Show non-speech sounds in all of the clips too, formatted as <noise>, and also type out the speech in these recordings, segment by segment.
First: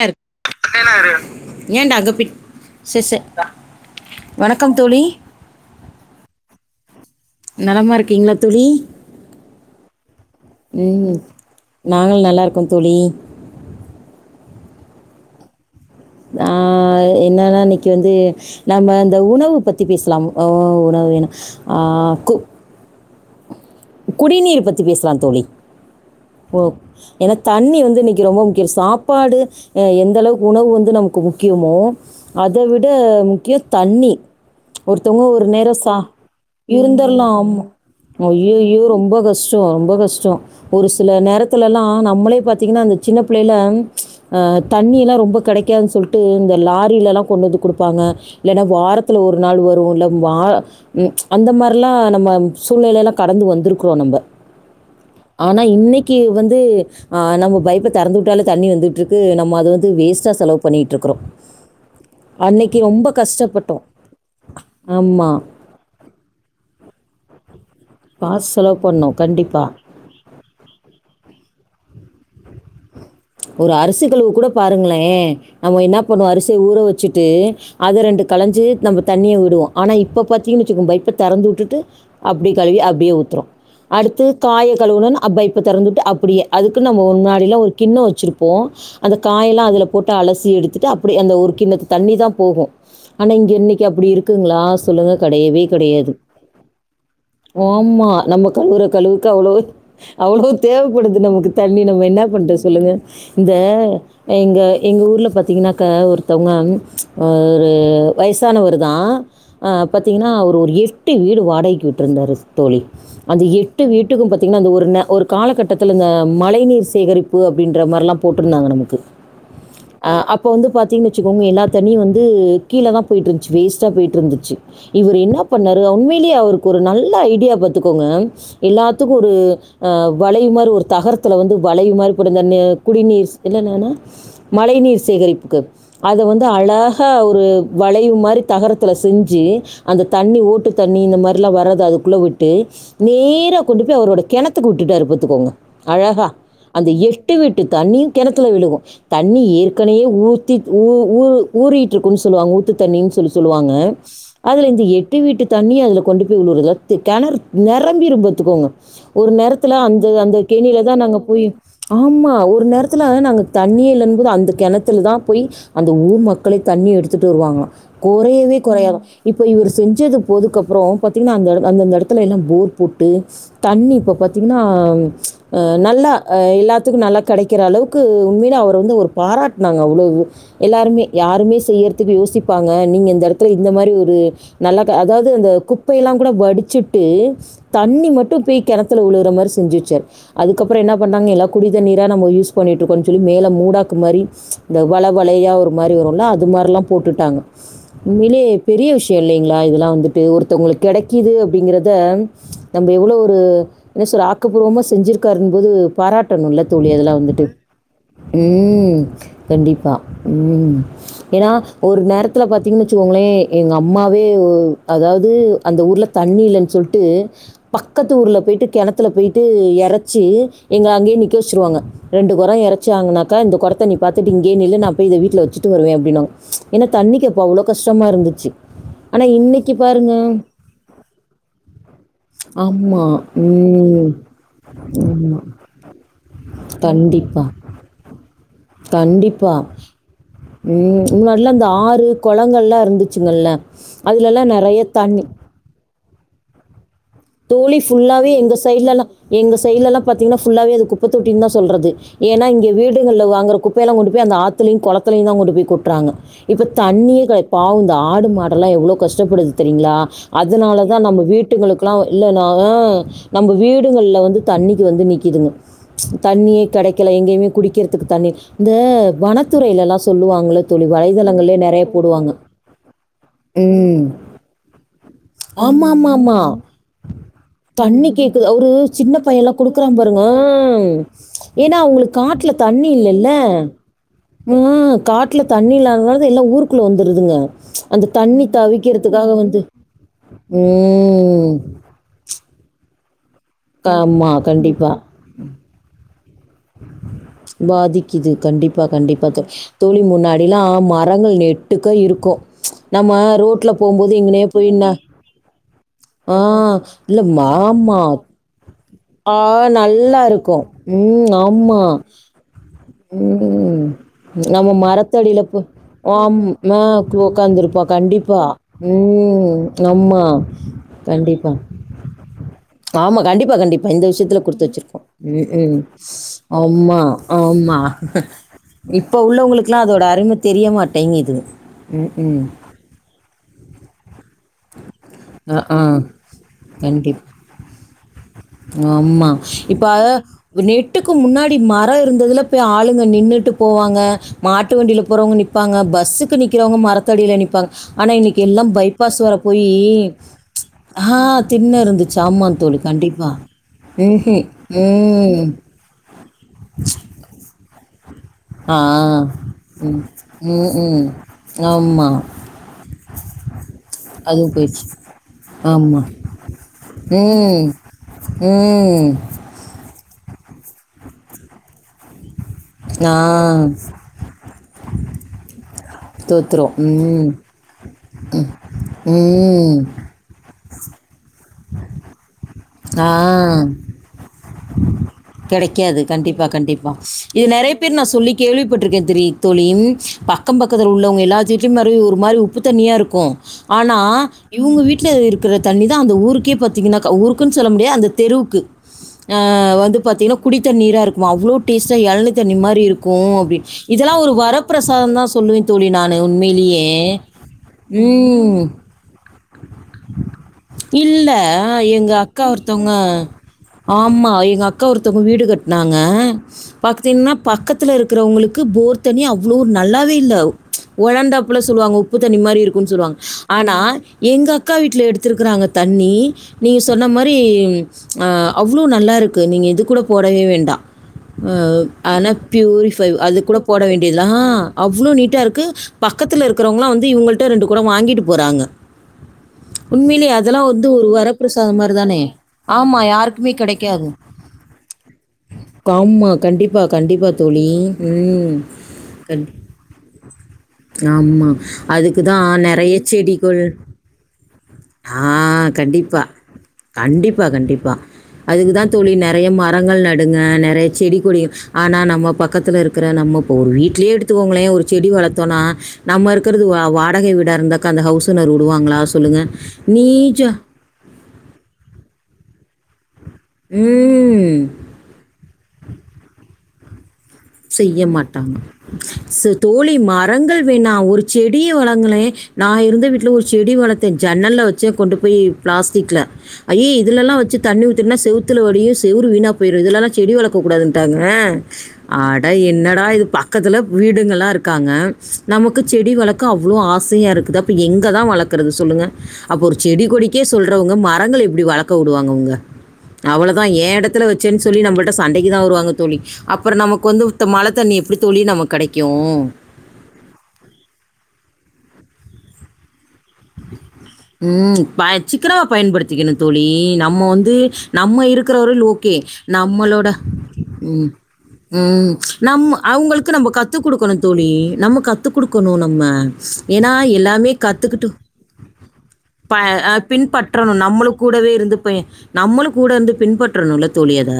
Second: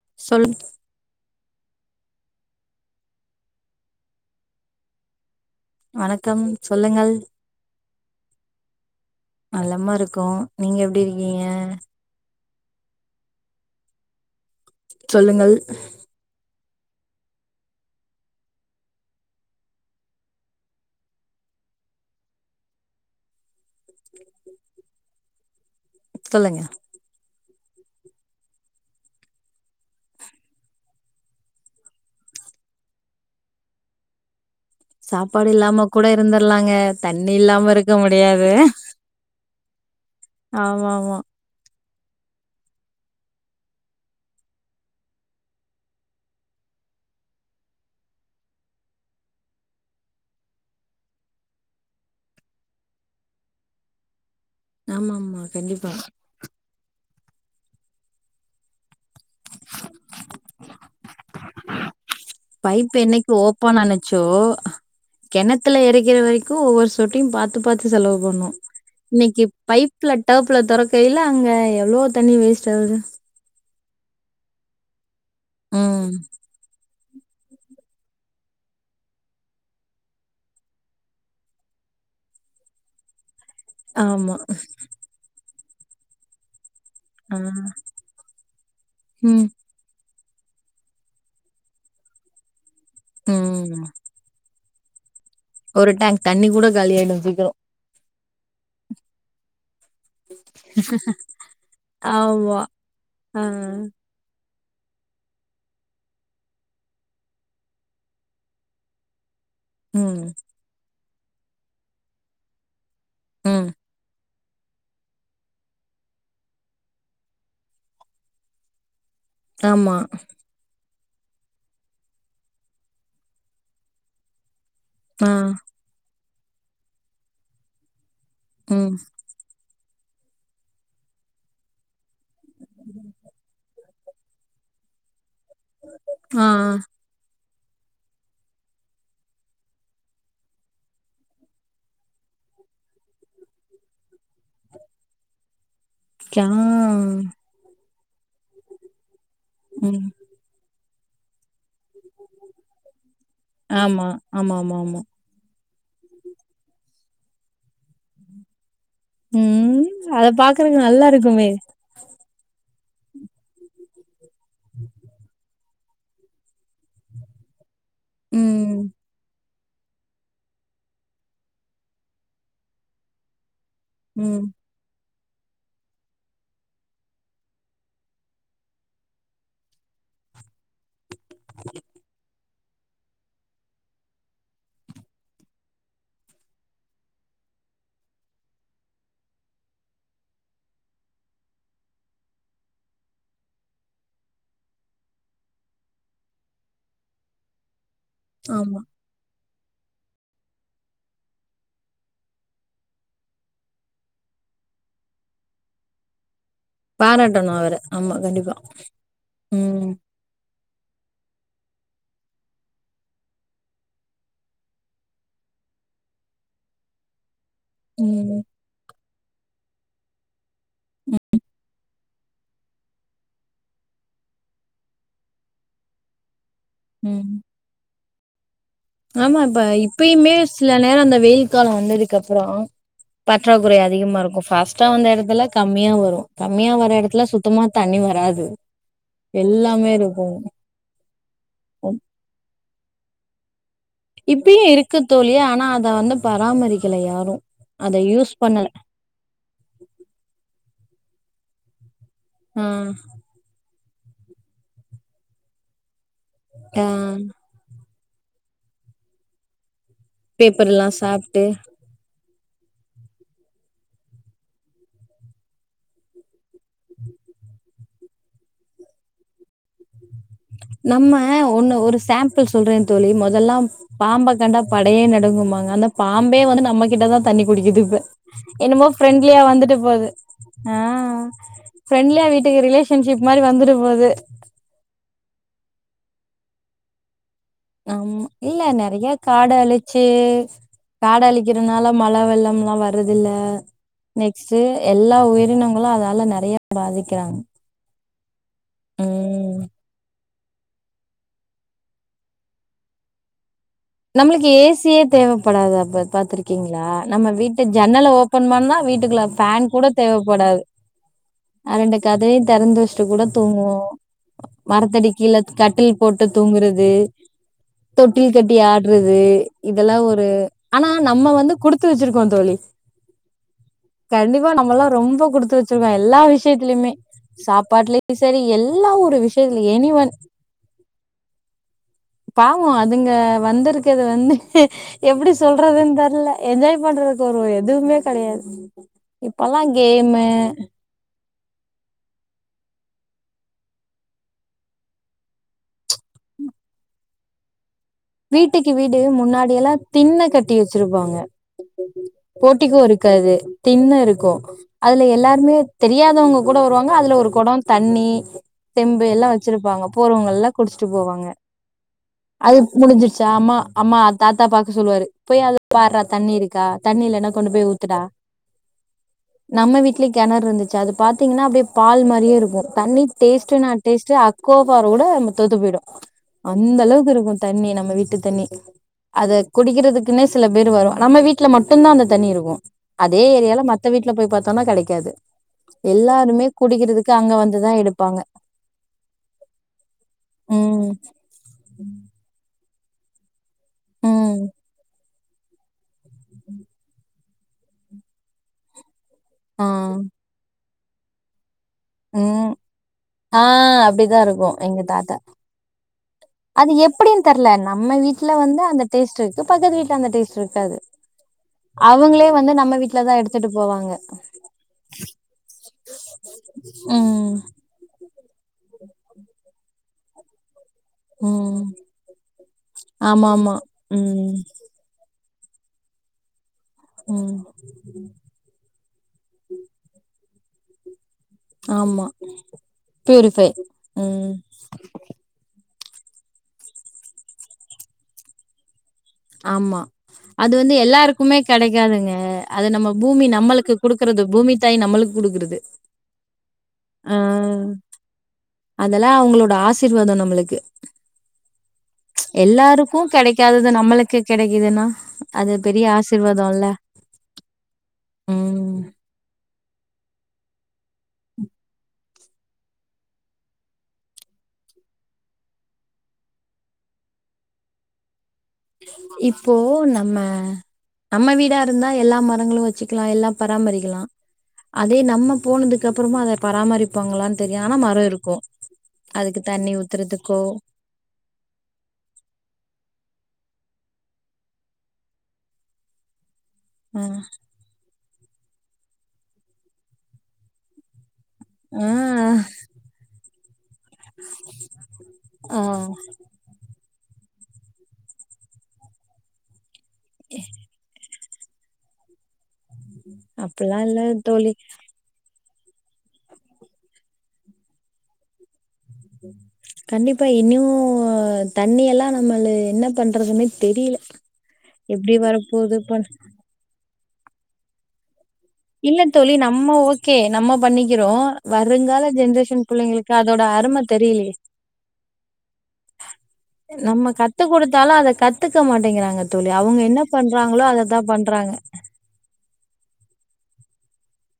னர் சொல் பேனாயிரு வணக்கம் தோழி வணக்கம் சொல்லுங்கள் நலமா இருக்கீங்ளா தோழி நலமா இருக்கோ நீங்க எப்டி இருக்கீங்க நாங்களு நல்லா இருக்கோ தோழி சொல்லுங்கள் நா என்னன்னா இன்னைக்கு வந்து நம்ம இந்த உணவு பத்தி பேசலா அ உணவு அ கு குடிநீர் பத்தி பேசலாம் தோழி ஓ சொல்லுங்க ஏனா தண்ணி வந்து முக்கி ரொம்ப முக்கியோ சாப்பாடு அ எந்த அளவுக்கு உணவு வந்து நமக்கு முக்கியமோ அத விட முக்கியோ தண்ணி ஒருத்தவுங்க ஒரு சாப்பாடு நேரோ இல்லாம சா கூட இருந்துர்லாங்க இருந்தர்லா தண்ணி இல்லாம இருக்க முடியாது ஐயயோ ரொம்ப கஷ்டோ ரொம்ப கஷ்டோ ஒரு ஆமா சில ஆமா நேர த்துலல்லா நம்மளே பாத்தீங்கனா அந்த சின்ன பிள்ளைல ஆ தண்ணி எல்லா ரொம்ப கடைக்காது சொல்ட்டு இந்த லாரிலல்லா கொண்டு வந்து கொடுப்பாங்க ஏனா வாரத்துல ஒரு நாள் வரும் இல்ல வா ம் அந்த மாரிலா நம்ம சூழ்நிலைல்லா கடந்து வந்துருக்குறோ நம்ம ஆமா ஆமா ஆனா கண்டிப்பா இன்னக்கி வந்து அ நம்ம பைப்ப தெறந்து விட்டால தண்ணி வந்துட்ருக்கு நம்ம அத வந்து வேஸ்ட்டா செலவு பண்ணிட்ருக்கறோ அன்னைக்கு பைப் ரொம்ப என்னைக்கு கஷ்ட்டப்பட்டோ ஆமா த்துல இறக்கிற வரைக்கு ஒவ்வொரு சொட்டையும் பாத்து பாத்து செலவு பண்ணோ காசு செலவு பண்ணோம். இன்னைக்கு கண்டிப்பா. பைப் ப்ல டேப்ல தொறக்கையில அங்க எவ்ளோ தண்ணி வேஸ்ட் ஆவுது ஒரு அரிசி கழுவ கூட பாருங்ளே நம்ம என்ன ம் பண்ணுவோ அரிசிய ஊற வச்சுட்டு அத ரெண்டு களஞ்சு நம்ம தண்ணிய விடுவோ ஆனா இப்ப பாத்தீங்கன்னு வச்சுக்கோ பைப்ப தறந்து உட்டுட்டு அப்டி கழுவி அப்டியே ஊத்துறோ அடுத்து ஆமா காய கழுவுனுன் அப்பா இப்ப தொறந்துட்டு அப்படியே அதுக்கு நம்ம ஆ முன்னாடில்லா ஒரு கிண்ணோ வச்சுருப்போ அந்த ம் காயல்லா அதுல போட்டு அலசி எடுத்துட்டு அப்படி அந்த ஒரு கிணத்து தண்ணி தா போகு ஆனா இங்க இன்னைக்கி ம் அப்டி இரு இருக்குங்ளா சொல்லுங்க கடையவே ஒரு கடையாது டேங்க் தண்ணி கூட காலி ஆயிடு சீக்கரோ ஆமா நம்ம கழுவுற கழுவுக்கு அவ்ளோவு அவ்ளோ தேவப்படுது நமக்கு தண்ணி நம்ம என்ன ஆமா பண்றது சொல்லுங்க ஆ இந்த எங்க எங்க ஊர்ல பாத்திங்கன்னாக்க ஒருத்தவுங்க ம் ஒரு வயசானவருதா ஆ ம் பாத்தீங்கன்னா அவரு ஒரு எட்டு வீடு வாடகைக்கு வுட்டுருந்தாரு தோழி அந்த ம் எட்டு வீட் டுக்கு பாத்தீங்கன்னா அந்த ஒரு நே ஒரு காலகட்டத்துல அந்த மழை நீர் சேகரிப் ப்பு அப்டின்ற மார்ல்லா போட்டுருந்தாங்க நமக்கு ஆமா ஆ அப் இப்போ வந்து பாத்தீங்கின் வச்சுக்கோங்க எல்லா தண்ணியு வந்து கீழ தா போய்ட்ருந்துச்சு வேஸ்ட்டா போயிட்ருந்துச்சு இவரு ஆ என்னா பண்ணாரு உண்மையிலியே அவருக்கு ஒரு நல்ல ஐடியா பாத்துக்கோங்க ம் எல்லாத்துக்கு ஒரு ஆ வளைவு மாரி ஒரு தகரத்துல வந்து வளைவு மாரி <unintelligible> குடிநீர்ஸ் என்னென்னனா மழை நீர் சேகரிப்புக்கு அத வந்து ஆ அழ ஹா ஒரு வளைவு மாரி தகரத்துல செஞ்சு அந்த தண்ணி ஓட்டு தண்ணி இந்த மாறில்லா வரத அதுக்குள்ள வுட்டு நேரா கொண்டு போய் அவரோட கெணத்துக்கு உட்டுட்டாரு பாத்துக்கோங்க அழகா ஆ அந்த எட்டு வீட்டு தண்ணியு கெணத்துல விழுகு தண்ணி ஏற்கனையே ம் ஊத் தி ஊ ஊ ஊறிட்ருக்குன்னு சொல்லுவாங்க ஊத்து தண்ணினு சொல்லி சொல்லுவாங்க ஆமா ஆமா அதுல ஆமா இந்த ஆமா எட்டு வீட்டு தண்ணி அதுல கொண்டு போய் <unintelligible> கெணறு நெரம்பீரும் பாத்துக்கோங்க ஒரு நேரத்துல ம் அந்த அத அந்த பாக்குறக்கு கேணில தா நல்லா நாங்க போயி இருக்குமே ஆமா ஒரு நேரத்துல நாங்க தண்ணியே இல்லன்னும்போது அந்த கெணத்துலதா போயி அந்த ஊர் மக்களே தண்ணிய எடுத்துட்டு வருவாங்களா கொறையவே ம் கொறையாதா இப் இப்போ இவரு செஞ்சது போதுக்கப்புறோ பாத்தீங்கன்னா அந்த எடோ அந்தந்த எடத்துல எல்லாம் போரு போட்டு தண்ணி இப்ப ம் பாத்தீங்கன்னா அ நல்லா ஆ எல்லாத்துக்கு நல்லா கெடைக்கிற அளவுக்கு உண்மையிலே அவர வந்து ஒரு பாராட்னாங்க அவ்ளோவு எல்லாருமே யாருமே செய்யிறதுக்கு யோசிப்பாங்க நீங்க இந்த எடத்துல இந்த மாறி ஒரு நல்லாக்க அதாவது அந்த குப்பையெல்லா கூட வடுச்சுட்டு தண்ணி மட்டு பேய் கெணத்துல வுழுவுற மாறி செஞ்சு வச்சாரு அதுக்கப்புறோ என்னா வந்தாங்க எல்லா குடிதண்ணீரா நம்ம யூஸ் பண்ணிட்ருக்கோனு சொல்லி மேல மூடாக்கு மாறி இந்த வல வலையா ஒரு மாறி வருல்ல அது மாறில்லா போட்டுட்டாங்க உண்மையிலே ஆமா பெரிய விஷ் தே இல்லைங்களா இதெல்லா வந்துட்டு ஒருத்தவுங்களுக்கு கெடைக்குது அப்டிங்கிறத நம்ப எவ்ளோ ஒரு என்ன சொற ஆக்கப்பூர்வமா செஞ்சிருக்காருன்போது பாராட் இப்பனுல்ல தோழி அதெல்லா வந்துட்டு பாராட்டணு அவர ஆமா கண்டிப்பா ம் ம் கண்டிப்பா ம் ஏனா ஒரு நேரத்துல பாத்தீங்கன்னு வச்சுக்கோங்களே எங்க அம்மாவே உ அதாவ்து அந்த ஊர்ல தண்ணி இல்லன் சொல்ட்டு பக்கத்து ஊர்ல ம் போயிட்டு கெணத்துல போயிட்டு எறைச்சு எங்க அங்கேயே நிக்க வச்சிருவாங்க ரெண்டு கொரோ எறச்சாங்கனாக்க இந்த கொடத்த நீ பாத்துட்டு இங்கேயே நில்லு நா போய் இத வீட்டுல வச்சுட்டு வருவே அப்டின்னாங்க ஏன்னா தண்ணிக்கு ம் அப்போ அவ்ளோ கஷ்டமா இருந்துச்சு ஆனால் ஆமா இப்ப இன்னைக்கு பாருங்க இப்பையுமே சில நேரோ அந்த வெயில் காலம் வந்ததுக்கு அப்றோ ஆமாம் பற்றாக்குறை ம் அதிகமா இருக்கு ஃபாஸ்ட்டா வந்த ஆமா. எடத்துலக் கம்மியா வரு கம்மியா வர எடத்துல கண்டிப்பா. சுத்தமா தண்ணி வராது கண்டிப்பா. எல்லாமே இருக்கு ம் முன்னாடில்லா அந்த ஆறு கொளங்கள்லா இருந்துச்சுங்கல்ல அதுலலாம் இப்பையு நெறைய இருக்கு தண்ணி தோழி ஆனா அத வந்து பராமரிக்கல யாரு தோழி அத ஃபுல்லாவே யூஸ் எங்க பண்ணல சைடுலெல்லா எங்க சைடுலெல்லா பாத்தீங்கன்னா ஃபுல்லாவே அது குப்பைத்தொட்டின்தா சொல்றது ஏன்னா ஆ இங்கே வீடுகள்ல வாங்குற குப்பையெல்லா கொண்டு போய் அந்த ஆத்துலையு கொளத்தலையுந்தா கொண்டு போய் கொட்றாங்க இப்ப ஆ தண்ணியே க பாவு இந்த ஆடு மாடல்லா எவ்ளோ கஷ்டப்படுது தெரியுங்களா பேப்பர் அதனால எல்லா தா நம்ம சாப்ட்டு வீட்டுகளுக்கு நா இல்லனா நம்ம வீடுகள்ல வந்து தண்ணிக்கு வந்து நிக்கிதுங்க தண்ணியே கெடைக்கல எங்கேயுமே குடிக்கிறதுக்கு தண்ணி இந்த வனத்துறையில எல்லாஸ் நம்ம ஒன்னு ஒரு போடுவாங்க சேம்புள் சொல்றே தோழி மொதல்லா ம் பாம்ப கண்டா படையே நடுங்கும்பாங்க அந்த ஆமாம் ஆமாம் பாம்பே ஆமாம் வந்து நம்மகிட் கிட்ட தான் தண்ணி குடிக்குது இப்ப தண்ணி கேக்குது. அவரு என்னமோ சின்ன ஃபிரெண்ட்லியா பையன்லாம் வந்துட்டு குடுக்குறான் போகுது பாருங்க. ஆ ம். ஏன்னா அவங்களுக்கு ஃப்ரெண்ட்லியா காட்டுல வீட்டுக்கு தண்ணி ரிலேஷன்ஷிப் இல்லல்ல. மாதிரி வந்துட்டு போகுது ம் காட்ல தண்ணி இல்லாதனாலாதா எல்லாம் ஊருக்குள்ள வந்துடுதுங்க. ஆம்மா இல்ல நெறைய காடு அழிச்சு காடு ம். அழிக்கிறதுனால மழை வெள்ளம் எல்லாம் வரது இல்ல ஆமா. நெக்ஸ்ட்டு கண்டிப்பா. எல்லா உயிரினங்களும் அதால நெ நெறயா பாதிக்கிறாங்க பாதிக்குது கண்டிப்பா கண்டிப்பா ம் தோழி முன்னாடிலாம் மரங்கள் நெட்டுக்க இருக்கும் நம்ம ரோட்ல போம்போது எங்கனயே நம்மளுக்கு போய் ந ஏசியே தேவைப்படாத அப்ப ஆ பாத்துருக்கீங்களா இல்ல நம்ம வீட்டு ஆமா. ஜன்னல ஓ வந்தா வீட்டுக்குள்ள ஆ ஃபேன் கூட நல்லா தேவைப்படாது இருக்கும். ம். அ ஆமா. ரெண்டு கதவயும் திறந்து வச் கூட ம் தூங்குவோம் நம்ம மரத்தடி கீழ மரத்தடியில போ கட்டில் போட்டு ஆம் ஆ தூங்குறது உக்காந்துருப்பா தொட்டில் கண்டிப்பா கட்டி ஆ இதுவே ம் இதெல்லாம் ஆமா ஒரு ஆனா நம்ம கண்டிப்பா வந்து குடுத்து வச்சிருக்கோம் தோழி ஆமா கண்டிப்பா கண்டிப்பா இந்த விஷயத்துல கண்டிப்பா குடுத்து நம்மல்லா வச்சிருக்கோம் ரொம்ப ம் குடுத்து ம் வச்சிருக்கோ எல்லா விஷயத்திலயுமே ஆமா ஆமா சாப்பாட்லயு சரி எல்லா ஒரு இப்ப விஷயத்துல உள்ளவங்களுக்கெல்லாம் அதோட எனிவன் அருமை தெரியமாட்டேங்குது உ ம் இப்போ அதுங்க வந்ருக்கது வந்து எப்டி அ ஆ சொல்றதுன்னு தெர்ல என்ஜாய் பண்றதுக்கு கண்டிப் ஒரு எதுவுமே கெடையாது. இப்பல்லாம் கேமு வீட்டுக்கு முன்னாடி மரோ இருந்ததுல போய் ஆளுங்க நின்னுட்டு போவாங்க. மாட்டு வண்டில போறவங்க நிப்பாங்க பஸ்ஸுக்கு நிக்கிறவங்க மரத்தடில நிப்பாங்க. ஆனா இன்னைக்கு வீட்டுக்கு எல்லாம் வீடு பைபாஸ் வர முன்னாடி போயி எல்லா திண்ண கட்டி ஆ வச்சிருப்பாங்க தின்ன இருந்துச்சு ஆமா தோழி போட்டிக்கோ கண்டிப்பா இருக்காது திண்ண இருக்கு ம் அதுல எல்லாருமே தெரியாதவங்க கூட வருவாங்க அதுல ஒரு கொடம் தண்ணி ஆ. செம்பு எல்லாம் வச்சிருப்பாங்க ம். போர்வங்கள் எல்லாம் குடிச்சுட்டு ம்ஹ்ம். போவாங்க ஆமா. அது முடிஞ்சிருச்சா அம்மா அம்மா தாத்தா அதுவும் பாக்க போயிருச்சு. சொல்லுவாரு போய் அது ஆமா. பாடுறா தண்ணி இருக்கா தண்ணி இல்லைன்னா கொண்டு போய் ம். <unintelligible> ம் நம்ம வீட்லி கெணறு இருந்துச்சு அது பாத்தீங்கன்னா அப்டியே பால் மாரியே இருக்கு தண்ணி ஆ. டேஸ்ட்டுனா நான் டேஸ்ட்ட் அக்கோப்பார வூட நம்ம தோத்து போயிடு தோத்துரும். அந்த அளவுக்கு ம். இருக்கும். தண்ணி நம்ம வீட்டு தண்ணி அத ம். குடிக்கிறது இன்று சில பேர் வரும் நம்ம வீட்ல மட்டும் தான் அந்த தண்ணி இருக்கும் ஆ அதே ஏரியால மத்த வீட் உள்ள போய் பாத்தோனா கெடைக்காது. கெடைக்காது கண்டிப்பா எல்லாருமே கண்டிப்பா குடிக்கிறதுக்கு அங்க இது வந்துதா நெறைய பேர் நான் எடுப்பாங்க சொல்லி கேள்விப்பட்ருக்கேன் தெரியு தோழி ப அக்கம் ம் பக்கத்தில் உள்ளவங்க எல்லா வீட்லயும் ஒரு மாரி உப்பு தண்ணியா இருக்கும் ஆனா ம் இவங்க வீட்டு <unintelligible> இருக்கிற தண்ணி தான் அந்த ஊருக்கே பாத்தீங்கன்னாக ஊருக்குன்னு சொல்ல முடியாது அந்த தெருவுக்கு ஆ <unintelligible> வந்து பாத்தீன்னா குடித்த தண்ணீரா இருக்குமா அவ்ளோ டேஸ்ட்டா எழனி ம் தண்ணி மாரி இருக்கும் ஆ அப்டினு அப்டிதா இதெல்லாம் ஒரு இருக்கு எங்க வரப்பிரசாதம் தாத்தா தான் சொல்லுவேன் தோழி நான் உண்மைய அது எப்டின்னு தெர்ல நம்ம வீட்ல வந்து அந்த டேஸ்ட் இருக்கு பக்கத்து வீட்ல அந்த டேஸ்ட்ருக்கு க்காது இல்ல, எங்க அவங்ளே அக்கா வந்து நம்ம ஒருத்தவங்க வீட்லதான் எடுத்துட்டு போவாங்க ஆமா எங்க அக்கா ஒருத்தவங்க வீடு கட்னாங்க ம் பாத்தீங்கன்னா பக்கத்து த்துல இருக்கிறவங்களுக்கு போர் தண்ணி அவ்ளோ நல்லாவே இல்ல உழர்ந்தாப்புல ம் சொல்லுவாங்க உப்பு தண்ணி மாரி இருக்குன்னு சொல்லுவாங்க ஆமா ஆமா ஆனா ம் எங்க அக்கா வீட்ல எடுத்துருக்கறாங்க தண்ணி நீங்க சொன்ன மாரி ம் ஆ அவ்ளோ நல்லாயிருக்கு நீங்க இது கூட போடவே வேண்டாம் ஆமா ஆனா பியூரிஃபை அது கூட போட ம் வேண்டியதுதாம் அவ்ளோ நீட்டாருக்கு பக்கத்துல இருக்கிறவங்கலாம் வந்து இவங்கள்ட்ட ரெண்டு கொடம் வாங்கிட்டு போறாங்க ஆமா உண்மையிலே அது அதெல்லாம் வந்து ஒரு எல்லாருக்குமே வரப்பிரசாதம் மாதிரி கெடைக்காதுங்க தானே அது நம்ம ஆமாம் பூமி யாருக்குமே நம்மளுக்கு குடுக்குறது பூமி தாய் நம்மளுக்கு குடுக்குறது ஆம்மா கண்டிப்பா ஆ கண்டிப்பா தோழி ம் அதெல்லாம் அவங்களோட ஆசீர்வாதம் நம்மளுக்கு. ஆமா அதுக்குதா நெறைய எல்லாருக்கும் செடிகொள் கெடைக்காதது நம்மளுக்கு கெடைக்குதுன்னா, ஆ அது பெரிய கண்டிப்பா ஆசீர்வாதம்ல்ல. கண்டிப்பா கண்டிப்பா ம். அதுக்குதா தோழி நெறைய மரங்கள் நடுங்க நெறைய செடி கொடி ஆனா நம்ம பக்கத்துல இருக்கற நம்ம இப்ப ஒரு வீட்லேயே எடுத்துகோங்களேன் ஒரு செடி வளர்த்தோன்னா நம்ம இருக்கறது வா வாடகை வீடா இருந்தாக்கா அந்த ஹவுஸ்ஓனர் உடுவாங்களா சொல்லுங்க இப்போ நம்ம நம்ம வீடா இருந்தா எல்லா மரங்களு வச்சுக்கலா எல்லா பராமரிக்கலா ம் அதே நம்ம போனதுக்கு அப்புறமு அத பராமரிப் இருப்பாங்களானு தெரியாம செய்ய மாட்டாங்க தோழி ஊத்துறதுக்கோ, மரங்கள் வேணா ஒரு செடிய வளங்களே நா இருந்த வீட்ல ஒரு செடி வளத்தே ஜன்னல்ல வச்சே கொண்டு போயி ப்ளாஸ்டிக்ல அய்ய அ இதுலல்லா வச்சு தண்ணி ஊத்துன்னா செவுத்துல வடியு செவுரு வீணா போயிரு இதுலெல்லா செடி வளக்கக்கூடாதுன்ட்டாங்க ஆ அட என்னடா இது பக்கத்துல வீடுங்கெல்லா இருக்காங்க ஆ நமக்கு செடி வளக் க்கு அவ்ளோ ஆசையா இருக்குது அப்ப எங்கதா வளக்கறது சொல்லுங்க அப்ப ஒரு செடி கொடிக்கே சொல்றவங்க மர மரங்கள் எப்டி வளக்க விடுவாங்க அவுங்க அவ்ளோதா அப்படிலாம் ஏ இல்ல எடத்துல தோழி. வச்சேன்னு சொல்லி நம்ப சண்டைக்கு தா வருவங்க தோழி அப்புற நமக் வந்து ஊத்த மழ தண்ணி எப்படி தோழி நமக் கண்டிப்பா இன்னியு தண்ணி எல்லா நம்மளு என்ன பண்றதுன்னே தெரியில்ல ம் ப எப்படி சிக்கனமாக வரப்போது பண் பயன்படுத்திக்கணும் தோழி நம்ம வந்து நம்ம இருக்கறவரையில் இல்ல ஓகே தோழி நம்ம நம்மளோட ஓகே நம்ம ம் பண்ணிக்கிறோ ம் வருங்கால நம் ஜென்ரேஷன் புள்ளைங்களுக்கு அவ்ங்களுக் க்கு அதோட நம்போ கத்து அரும குடுக்கணும் தெரியலையே தோழி நம்ம கத்துக் குடுக்கணு நம்ம ஏன்னா நம்ம கத்து எல்லாமே குடுத்தாலு கத்துக்கிட் அத கத்துக்க மாட்டேங்கிறாங்க தோழி ப் அவங்க அ என்ன பண்றாங்களோ பின்பற்றணு அததா நம்மளு கூடவே பண்றாங்க இருந்து நம்மளு கூட இருந்து பின்பற்றணுல்ல தோழி அத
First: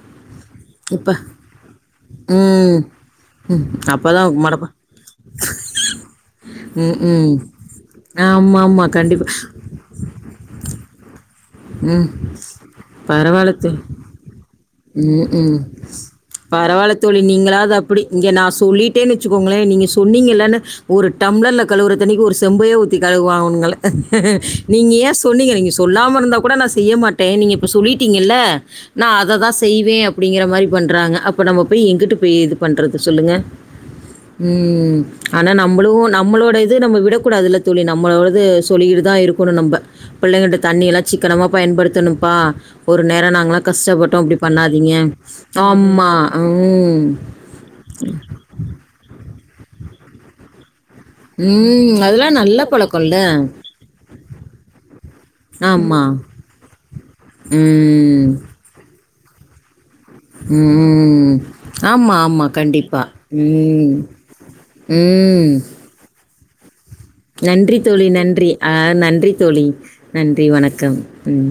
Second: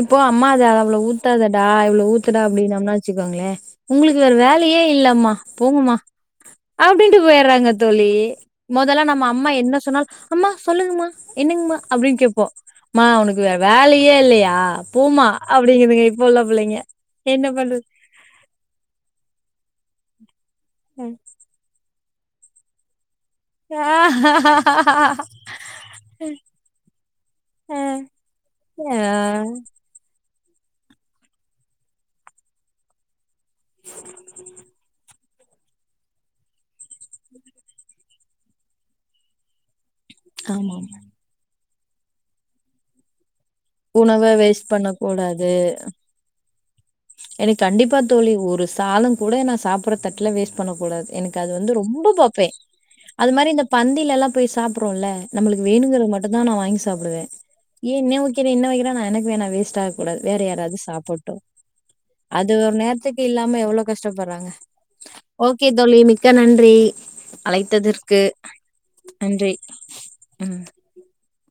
இப்போ அம்மா அத அவ்வளவு ஊத்தாதடா இவ்வளவு ஊத்துடா ம் அப்படின்னம்ன வச்சுக்கோங்களே ம் அப்போ உங்களுக் வேற தான் மடப்பா வேலையே இல்லம்மா போங்கமா ம் அப்டின்ட்டு ம் போய்யறாங்க தோழி ஏ ஆமா ஆமா மொதல்ல கண்டிப்பா நம்ம அம்மா என்ன சொன்னால் அம்மா சொல்லுங்மா என்னங்மா ம் அப்டின் கேப்போ மா உனக்கு பரவால்ல வேற தோழி வேலையே இல்லையா போமா ம் ம் அப்டிங்குதுங்க இப்ப உள்ள புள்ளைங்க பரவால்ல தோழி என்ன நீங்களா த பண்றது ப்படி இங்க நா சொல்லிட்டேன் வச்சுக்கோங்களே நீங்க சொன்னீங்கலேன்னு ஒரு டம்ளர்ல கழுவுறத்தண்ணிக்கு ஒரு செம்பைய ஊத்தி கழுவாங்கல அ நீங்க ஏ சொன்னீங்க நீங்க சொல்லாம இருந்தா கூட நா செய்ய மாட்டே நீங்க இப்ப ஆ சொல்லிட்டீங்கல்ல நா அத தா செய்வே அப்படிங்கிற மாரி பண்றாங்க அப்போ நம்ம போய் எங்க்கிட்டு போய் இது பண்றது சொல்லுங்க ம் ஆனா நம்மளு நம்மளோட இது நம்ம விடக்கூடாதுல தோழி நம்மளோடது சொல்கிட்டு தா இருக்கணு நம்ப பிள்ளைங்கள்ட்ட ஆமா தண்ணி எல்லா சிக்கனமா பயன்படுத்தணும்ப்பா ஒரு நேர நாங்களா கஷ்டப்பட்டோ உணவ அப்டி வேஸ்ட் பண்ண பண்ணாதீங்க கூடாது ஆமா உம் எனக்கு கண்டிப்பா தோழி ஒரு சாதோங்கூட நா சாப்டுற தட்ல வேஸ்ட் பண்ண கூடாது எனக்கு அது வந்து ம். ரொம்ப அதெல்லாம் பாப்பே நல்ல பழக்கம்ல்ல. அது மாதிரி இந்த பந்தில எல்லா போய் சாப்புற்றோல்ல நம்மளுக் ஆமா. வேணுங்கற மட்டுந்தா நா வாங் சாப்டுவே ஏ இன்னு ம். வைக்கிறேன் இன்னு வைக்கிறனா நா என்னைக்குமே நா வேஸ்ட்டா எனக் வேற யாராவது சாப்புட்டு ம். ஆமா, ஆமா. அது ஒரு கண்டிப்பா. நேர்த்துக்கு இல்லாம எவ்ளோ ம். கஷ்டப்பற்றாங்க ம். ஓகே தோழி மி மிக்க நன்றி நன்றி தோழி அழைத்ததிற்கு நன்றி ஆ நன்றி தோழி நன்றி ம் வணக்கம் ம்